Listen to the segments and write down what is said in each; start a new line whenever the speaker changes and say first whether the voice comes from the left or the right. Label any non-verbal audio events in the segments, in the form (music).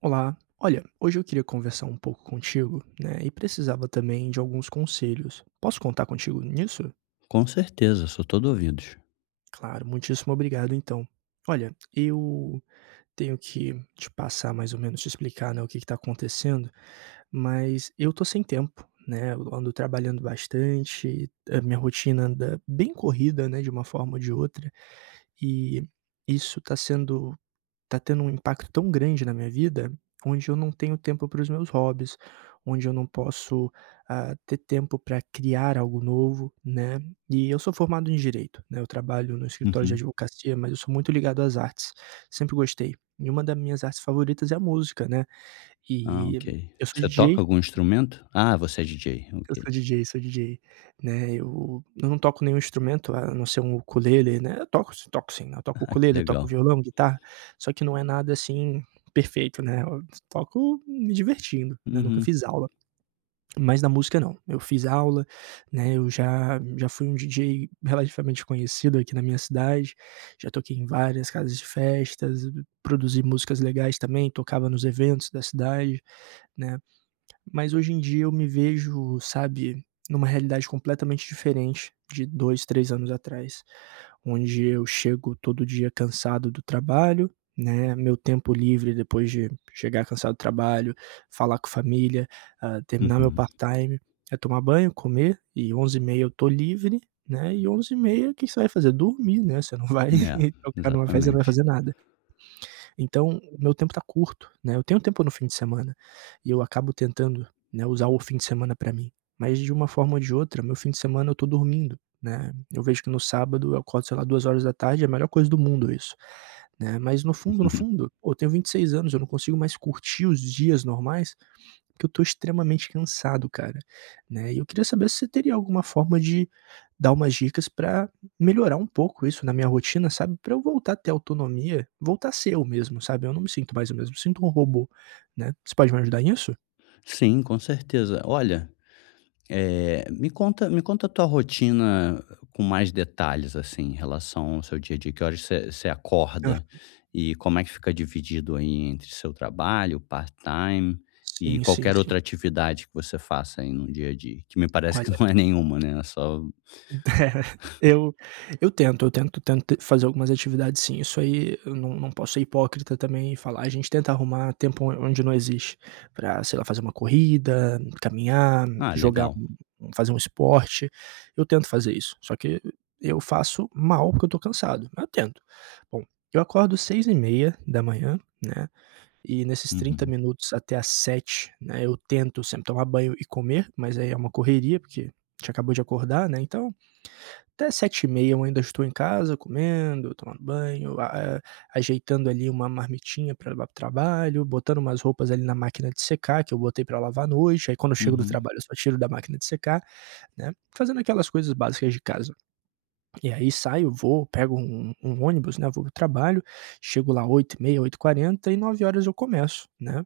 right: Olá, olha, hoje eu queria conversar um pouco contigo, né, e precisava também de alguns conselhos. Posso contar contigo nisso?
left: Com certeza, sou todo ouvidos.
right: Claro, muitíssimo obrigado então. Olha, eu tenho que te passar mais ou menos, te explicar, né, o que está acontecendo, mas eu tô sem tempo, né, eu ando trabalhando bastante, a minha rotina anda bem corrida, né, de uma forma ou de outra, e isso está sendo Tá tendo um impacto tão grande na minha vida, onde eu não tenho tempo para os meus hobbies, onde eu não posso, ter tempo para criar algo novo, né. E eu sou formado em direito, né, eu trabalho no escritório de
left: Uhum.
right: advocacia, mas eu sou muito ligado às artes, sempre gostei. E uma das minhas artes favoritas é a música, né.
left: Ah,
right: E
left: ok.
right: eu sou
left: Você toca algum
right: DJ
left: instrumento? Ah, você é DJ, ok.
right: eu sou
left: (laughs)
right: DJ, sou DJ, né, eu não toco nenhum instrumento, a não ser um ukulele, né, eu toco sim, né, eu toco
left: Ah, que
right: ukulele, toco
left: legal.
right: violão, guitarra, só que não é nada, assim, perfeito, né, eu toco me divertindo, né, nunca
left: Uhum,
right: fiz aula, mas na música não, eu fiz aula, né, eu já fui um DJ relativamente conhecido aqui na minha cidade, já toquei em várias casas de festas, produzi músicas legais também, tocava nos eventos da cidade, né. Mas hoje em dia eu me vejo, sabe, numa realidade completamente diferente de 2 3 anos atrás, onde eu chego todo dia cansado do trabalho, né, meu tempo livre depois de chegar cansado do trabalho, falar com família, terminar meu
left: uhum.
right: part-time, é tomar banho, comer e onze e meia eu tô livre, né, e onze e meia o que que você vai fazer? Dormir, né, você não vai
left: É,
right: (laughs) tocar numa festa, você não vai
left: exatamente.
right: fazer nada. Então, o meu tempo tá curto, né, eu tenho tempo no fim de semana, e eu acabo tentando, né, usar o fim de semana pra mim, mas de uma forma ou de outra, meu fim de semana eu tô dormindo, né, eu vejo que no sábado eu acordo, sei lá, 2 horas da tarde, é a melhor coisa do mundo isso, né, mas no fundo, no
left: (laughs)
right: fundo, pô, eu tenho 26 anos, eu não consigo mais curtir os dias normais, que eu tô extremamente cansado, cara, né. E eu queria saber se você teria alguma forma de dar umas dicas pra melhorar um pouco isso na minha rotina, sabe, pra eu voltar a ter autonomia, voltar a ser eu mesmo, sabe. Eu não me sinto mais o mesmo, me sinto um robô, né. Você pode me ajudar nisso?
left: Sim, com certeza. Olha. Me conta, a tua rotina com mais detalhes, assim, em relação ao seu dia a dia. Que horas você
right: Hã.
left: acorda e como é que fica dividido aí entre seu trabalho, part-time e
right: Sim, sim,
left: qualquer
right: sim.
left: outra atividade que você faça aí no dia a dia? Que me parece que
right: Olha.
left: (laughs) não é nenhuma, né, é só
right: (laughs) Eu eu tento fazer algumas atividades sim, isso aí eu não posso ser hipócrita também e falar: "A gente tenta arrumar tempo on onde não existe", pra, sei lá, fazer uma corrida, caminhar,
left: ah,
right: jogar
left: legal.
right: um fazer um esporte, eu tento fazer isso, só que eu faço mal porque eu tô cansado, mas eu tento. Bom, eu acordo seis e meia da manhã, né, e nesses 30
left: Uhum,
right: minutos até às sete, né, eu tento sempre tomar banho e comer, mas aí é uma correria, porque a gente acabou de acordar, né, então até sete e meia eu ainda estou em casa comendo, tomando banho, a ajeitando ali uma marmitinha para levar para o trabalho, botando umas roupas ali na máquina de secar, que eu botei para lavar à noite, aí quando eu chego do
left: uhum.
right: trabalho eu só tiro da máquina de secar, né, fazendo aquelas coisas básicas de casa. E aí saio, vou, pego um ônibus, né, vou para o trabalho, chego lá oito e meia, oito h 40 e nove horas eu começo, né.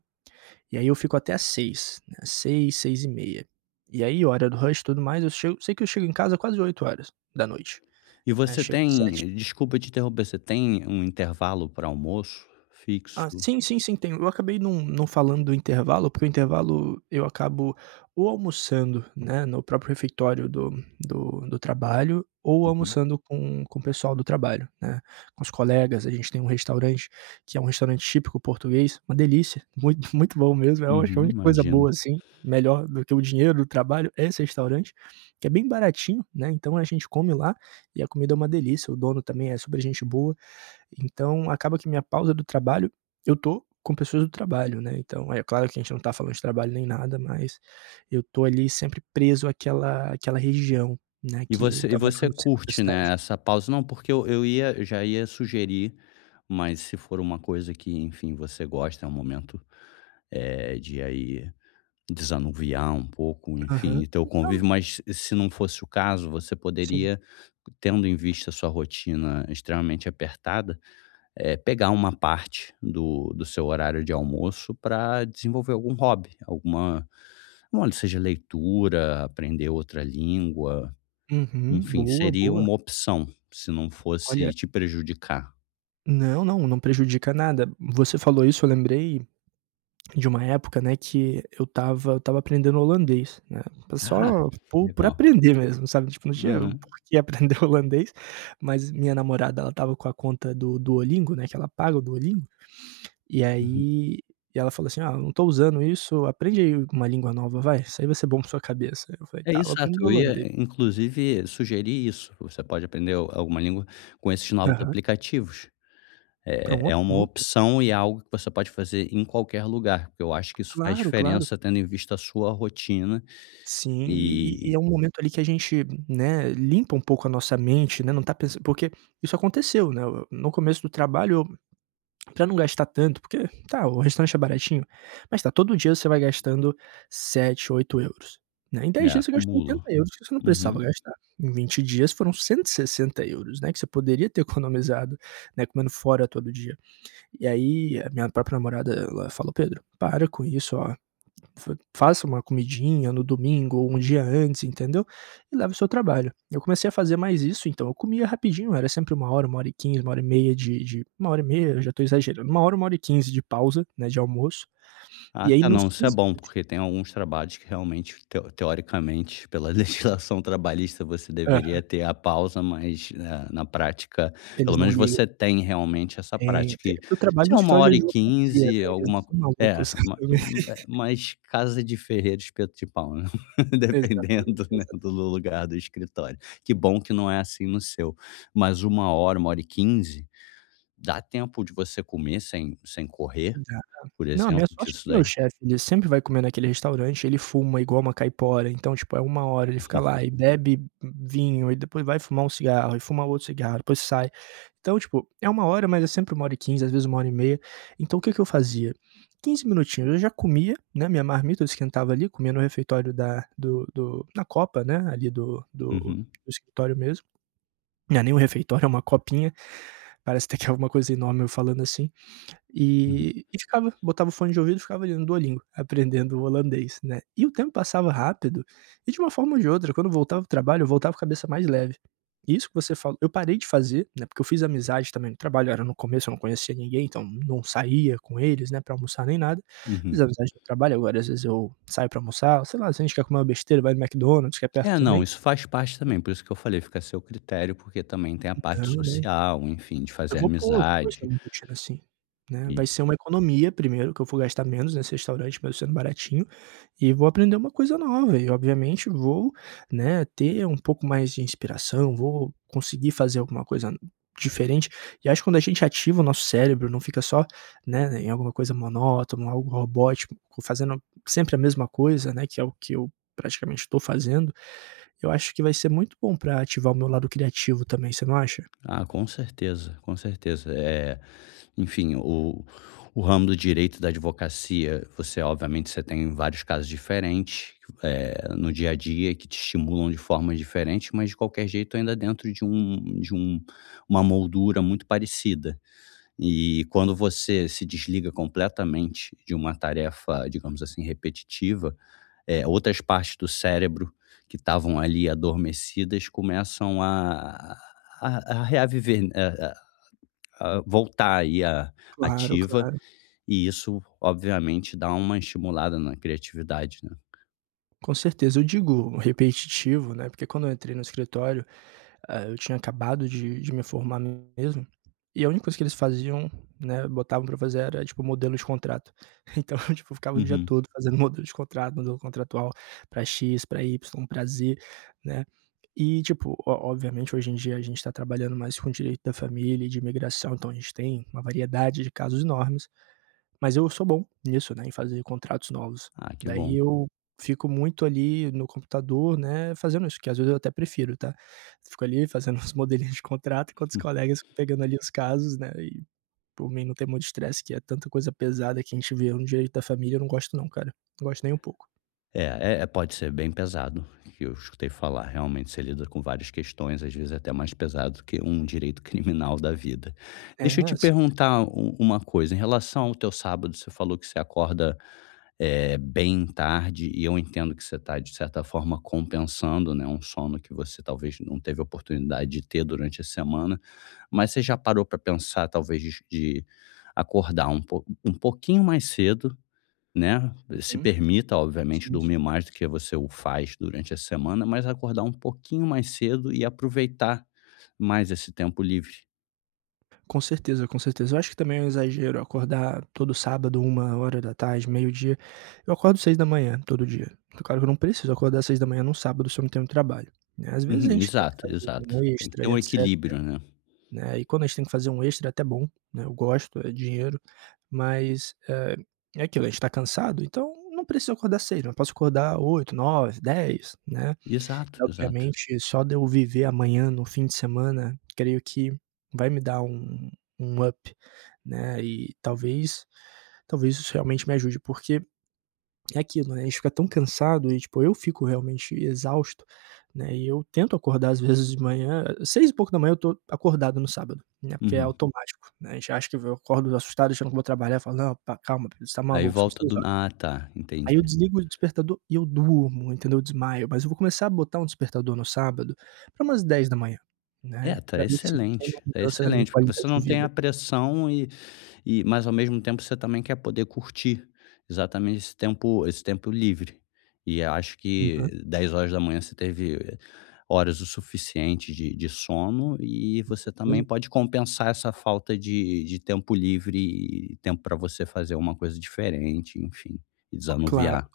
right: E aí eu fico até às seis, h né, 18h, h E meia. E aí, hora do rush e tudo mais, eu chego, sei que eu chego em casa quase oito horas da noite.
left: E
right: É,
left: você
right: chegou 7.
left: tem desculpa te interromper, você tem um intervalo para almoço
right: Ah,
left: fixo?
right: sim, sim, sim, tem. Eu acabei não falando do intervalo, porque o intervalo eu acabo ou almoçando, né, no próprio refeitório do trabalho, ou
left: Uhum,
right: almoçando com o pessoal do trabalho, né, com os colegas. A gente tem um restaurante que é um restaurante típico português, uma delícia, muito (laughs) muito bom mesmo. Eu acho que a
left: uhum,
right: única coisa
left: imagino.
right: boa, assim, melhor do que o dinheiro do trabalho é esse restaurante, que é bem baratinho, né, então a gente come lá e a comida é uma delícia. O dono também é super gente boa. Então acaba que minha pausa do trabalho, eu tô com pessoas do trabalho, né, então é claro que a gente não tá falando de trabalho nem nada, mas eu tô ali sempre preso àquela região, né,
left: E
right: que
left: você
right: o
left: e
right: trabalho fica
left: você
right: no centro da
left: curte, né,
right: cidade.
left: essa pausa? Não, porque eu já ia sugerir, mas se for uma coisa que, enfim, você gosta, é um momento, de aí desanuviar um pouco, enfim,
right: Aham.
left: e ter o
right: Então
left: convívio, mas se não fosse o caso, você
right: sim.
left: poderia, tendo em vista a sua rotina extremamente apertada, pegar uma parte do seu horário de almoço para desenvolver algum hobby, alguma olha, seja leitura, aprender outra língua,
right: Uhum.
left: enfim,
right: Boa,
left: seria
right: boa.
left: uma opção, se não
right: Olha,
left: fosse te prejudicar.
right: não, não, não prejudica nada. Você falou isso, eu lembrei de uma época, né, que eu tava aprendendo holandês, né,
left: Ah,
right: só
left: que
right: por
left: legal.
right: aprender mesmo, sabe, tipo, não tinha por
left: Aham,
right: que aprender (laughs) holandês, mas minha namorada, ela tava com a conta do Duolingo, né, que ela paga o Duolingo, e
left: uhum.
right: aí, e ela falou assim: "Ah, eu não tô usando isso, aprende aí uma língua nova, vai, isso aí vai ser bom para sua cabeça". Eu falei:
left: É,
right: "Tá, eu
left: exato,
right: aprendo
left: eu ia
right: holandês".
left: inclusive sugerir isso, você pode aprender al alguma língua com esses novos
right: Aham.
left: aplicativos. É é
right: Pronto,
left: uma
right: pronto.
left: opção e é algo que você pode fazer em qualquer lugar, porque eu acho que isso faz
right: Claro, claro.
left: diferença tendo em vista a sua rotina
right: Sim, e
left: e
right: é um momento ali que a gente, né, limpa um pouco a nossa mente, né, não tá pensando porque isso aconteceu, né, o no começo do trabalho, para não gastar tanto, porque tá, o restaurante é baratinho, mas tá, todo dia você vai gastando sete oito euros, né, em 10
left: é,
right: dias você gastou oitenta
left: acumula.
right: euros que você não precisava
left: Uhum.
right: gastar, em 20 dias foram 160 euros, né, que você poderia ter (laughs) economizado, né, comendo fora todo dia. E aí a minha própria namorada, ela falou: "Pedro, para com isso, ó, Fa faça uma comidinha no domingo ou um dia antes, entendeu, e leve o seu trabalho". Eu comecei a fazer mais isso, então eu comia rapidinho, era sempre uma hora e quinze, uma hora e meia de 1 hora e meia, eu já estou exagerando, uma hora e 15 de pausa, né, de almoço,
left: Ah,
right: e aí
left: tá,
right: nos
left: não, isso é
right: 15
left: bom,
right: minutinhos,
left: porque tem alguns trabalhos que realmente, teoricamente, pela (laughs) legislação trabalhista, você deveria
right: Hã,
left: ter a pausa, mas, na prática, pelo
right: eles não
left: menos
right: ligam.
left: você tem realmente essa
right: Tenho,
left: prática
right: tenho.
left: e
right: Porque eu trabalho
left: se é
right: no
left: uma
right: escritório é
left: hora
right: de
left: e
right: advocacia,
left: quinze
right: né, eles não
left: alguma co
right: são
left: é,
right: malucos (laughs)
left: ma
right: também.
left: mas casa de ferreiro, espeto de pau, né, (laughs)
right: Exatamente,
left: dependendo, né, do
right: exatamente.
left: lugar do escritório. Que bom que não é assim no seu, mas 1 h hora e quinze dá tempo de você comer sem correr, por
right: Não, a
left: exemplo,
right: minha
left: que
right: sorte é
left: isso
right: que meu
left: daí
right: chefe, ele sempre vai comer naquele restaurante, ele fuma igual uma caipora, então, tipo, é uma hora, ele fica lá e bebe vinho, e depois vai fumar um cigarro, e fuma outro cigarro, depois sai. Então, tipo, é uma hora, mas é sempre uma hora e quinze, às vezes uma hora e meia. Então o que que eu fazia? 15 minutinhos, eu já comia, né, minha marmita eu esquentava ali, comia no refeitório da do do na copa, né, ali do
left: uhum,
right: do escritório mesmo. Não é nem um refeitório, é uma copinha, parece até que é alguma coisa enorme eu falando assim.
left: uhum,
right: E ficava, botava o fone de ouvido e ficava ali no Duolingo, aprendendo o holandês, né. E o tempo passava rápido e de uma forma ou de outra, quando eu voltava do trabalho, eu voltava com a cabeça mais leve. E isso que você falou eu parei de fazer, né, porque eu fiz amizade também no trabalho, era no começo eu não conhecia ninguém, então não saía com eles, né, pra almoçar nem nada. Fiz
left: uhum.
right: amizade no trabalho, agora às vezes eu saio pra almoçar, sei lá, se a gente quer comer uma besteira, vai no McDonald's, que é perto
left: É, não,
right: também.
left: isso faz parte também, por isso que eu falei, fica a seu critério, porque também tem a parte
right: Não, não.
left: social, enfim, de
right: Eu
left: fazer
right: vou pôr, eu vou pôr isso
left: amizade
right: na minha rotina sim, né,
left: e
right: vai ser uma economia primeiro, que eu vou gastar menos nesse restaurante, mesmo sendo baratinho, e vou aprender uma coisa nova e obviamente vou, né, ter um pouco mais de inspiração, vou conseguir fazer alguma coisa diferente. E acho que quando a gente ativa o nosso cérebro, não fica só, né, em alguma coisa monótona, algo robótico, fazendo sempre a mesma coisa, né, que é o que eu praticamente estou fazendo, eu acho que vai ser muito bom para ativar o meu lado criativo também, você não acha?
left: ah, com certeza, com certeza. Enfim, o ramo do direito da advocacia, você obviamente você tem vários casos diferentes, no dia a dia que te estimulam de formas diferentes, mas de qualquer jeito ainda dentro de um uma moldura muito parecida. E quando você se desliga completamente de uma tarefa, digamos assim, repetitiva, outras partes do cérebro que estavam ali adormecidas começam a reaviver, né, a voltar aí à
right: Claro,
left: ativa,
right: claro.
left: e isso obviamente dá uma estimulada na criatividade, né.
right: Com certeza. Eu digo repetitivo, né, porque quando eu entrei no escritório, eu tinha acabado de me formar mesmo, e a única coisa que eles faziam, né, botavam pra fazer era, tipo, modelo de contrato. (laughs) Então, eu, tipo, ficava o dia
left: Uhum.
right: todo fazendo modelo de contrato, modelo contratual pra X, pra Y, pra Z, né. E, tipo, o obviamente, hoje em dia a gente está trabalhando mais com direito da família e de imigração, então a gente tem uma variedade de casos enormes, mas eu sou bom nisso, né, em fazer contratos novos.
left: Ah, que
right: Daí
left: bom.
right: eu fico muito ali no computador, né, fazendo isso, que às vezes eu até prefiro, tá. Fico ali fazendo (laughs) uns modelinhos de contrato, enquanto os colegas ficam pegando ali os casos, né, e por mim não tem muito estresse, que é tanta coisa pesada que a gente vê no direito da família, eu não gosto não, cara. Não gosto nem um pouco.
left: É, é, é, pode ser bem pesado, que eu escutei falar. Realmente, você lida com várias questões, às vezes até mais pesado que um direito (laughs) criminal da vida.
right: É,
left: Deixa eu te
right: sim,
left: perguntar uma coisa. Em relação ao teu sábado, você falou que você acorda é, bem tarde, e eu entendo que você está, de certa forma, compensando, né, um sono que você talvez não teve oportunidade de ter durante a semana. Mas você já parou para pensar, talvez, de acordar um pouquinho mais cedo, né, se permita, obviamente,
right: sim,
left: dormir
right: sim.
left: mais do que você o faz durante a semana, mas acordar um pouquinho mais cedo e aproveitar mais esse tempo livre.
right: Com certeza, com certeza. Eu acho que também é um exagero acordar todo sábado, uma hora da tarde, meio-dia. Eu acordo seis da manhã todo dia. Claro que eu não preciso acordar seis da manhã num sábado se eu não tenho trabalho, né. Às vezes a
left: Uhum,
right: gente tem que
left: exato,
right: fazer
left: exato.
right: um
left: Tem que
right: extra
left: ter
right: e
left: um
right: etcétera,
left: equilíbrio, né.
right: né, e quando a gente tem que fazer um extra é até bom, né, eu gosto, é dinheiro, mas, é aquilo, a gente tá cansado, então não preciso acordar seis, mas posso acordar oito, nove, dez, né.
left: Exato, exato.
right: Obviamente, só de eu viver amanhã no fim de semana, creio que vai me dar um up, né, e talvez isso realmente me ajude, porque é aquilo, né, a gente fica tão cansado e, tipo, eu fico realmente exausto, né, e eu tento acordar às vezes de manhã, 6 e pouco da manhã eu tô acordado no sábado, né, porque é
left: Uhum.
right: automático, né, a gente acha que eu acordo assustado, achando que vou trabalhar, falo: "Não, pa calma, Pedro, você tá
left: Aí
right: maluco, são
left: volta
right: 6".
left: do ah, tá,
right: Aí eu
left: entendi.
right: desligo o despertador e eu durmo, entendeu, eu desmaio, mas eu vou começar a botar um despertador no sábado pra umas dez da manhã, né,
left: É,
right: pra ver se isso tem uma
left: tá
right: mudança na minha
left: excelente, porque você
right: qualidade de
left: não tem
right: vida.
left: a pressão e mas ao mesmo tempo você também quer poder curtir exatamente esse tempo livre. E eu acho que
right: Aham,
left: 10 horas da manhã você teve horas o suficiente de sono e
right: com
left: você também
right: certeza.
left: pode compensar essa falta de tempo livre e tempo para você fazer uma coisa diferente, enfim, e
right: Claro.
left: desanuviar.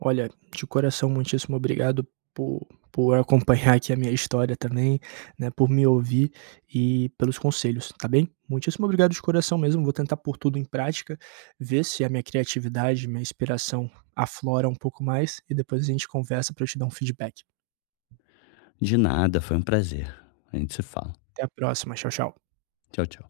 right: Olha, de coração, muitíssimo obrigado por por acompanhar aqui a minha história também, né, por me ouvir e pelos conselhos, tá bem? Muitíssimo obrigado de coração mesmo, vou tentar pôr tudo em prática, ver se a minha criatividade, minha inspiração aflora um pouco mais e depois a gente conversa pra eu te dar um feedback.
left: De nada, foi um prazer. A gente se fala.
right: Até a próxima. Tchau, tchau.
left: Tchau, tchau.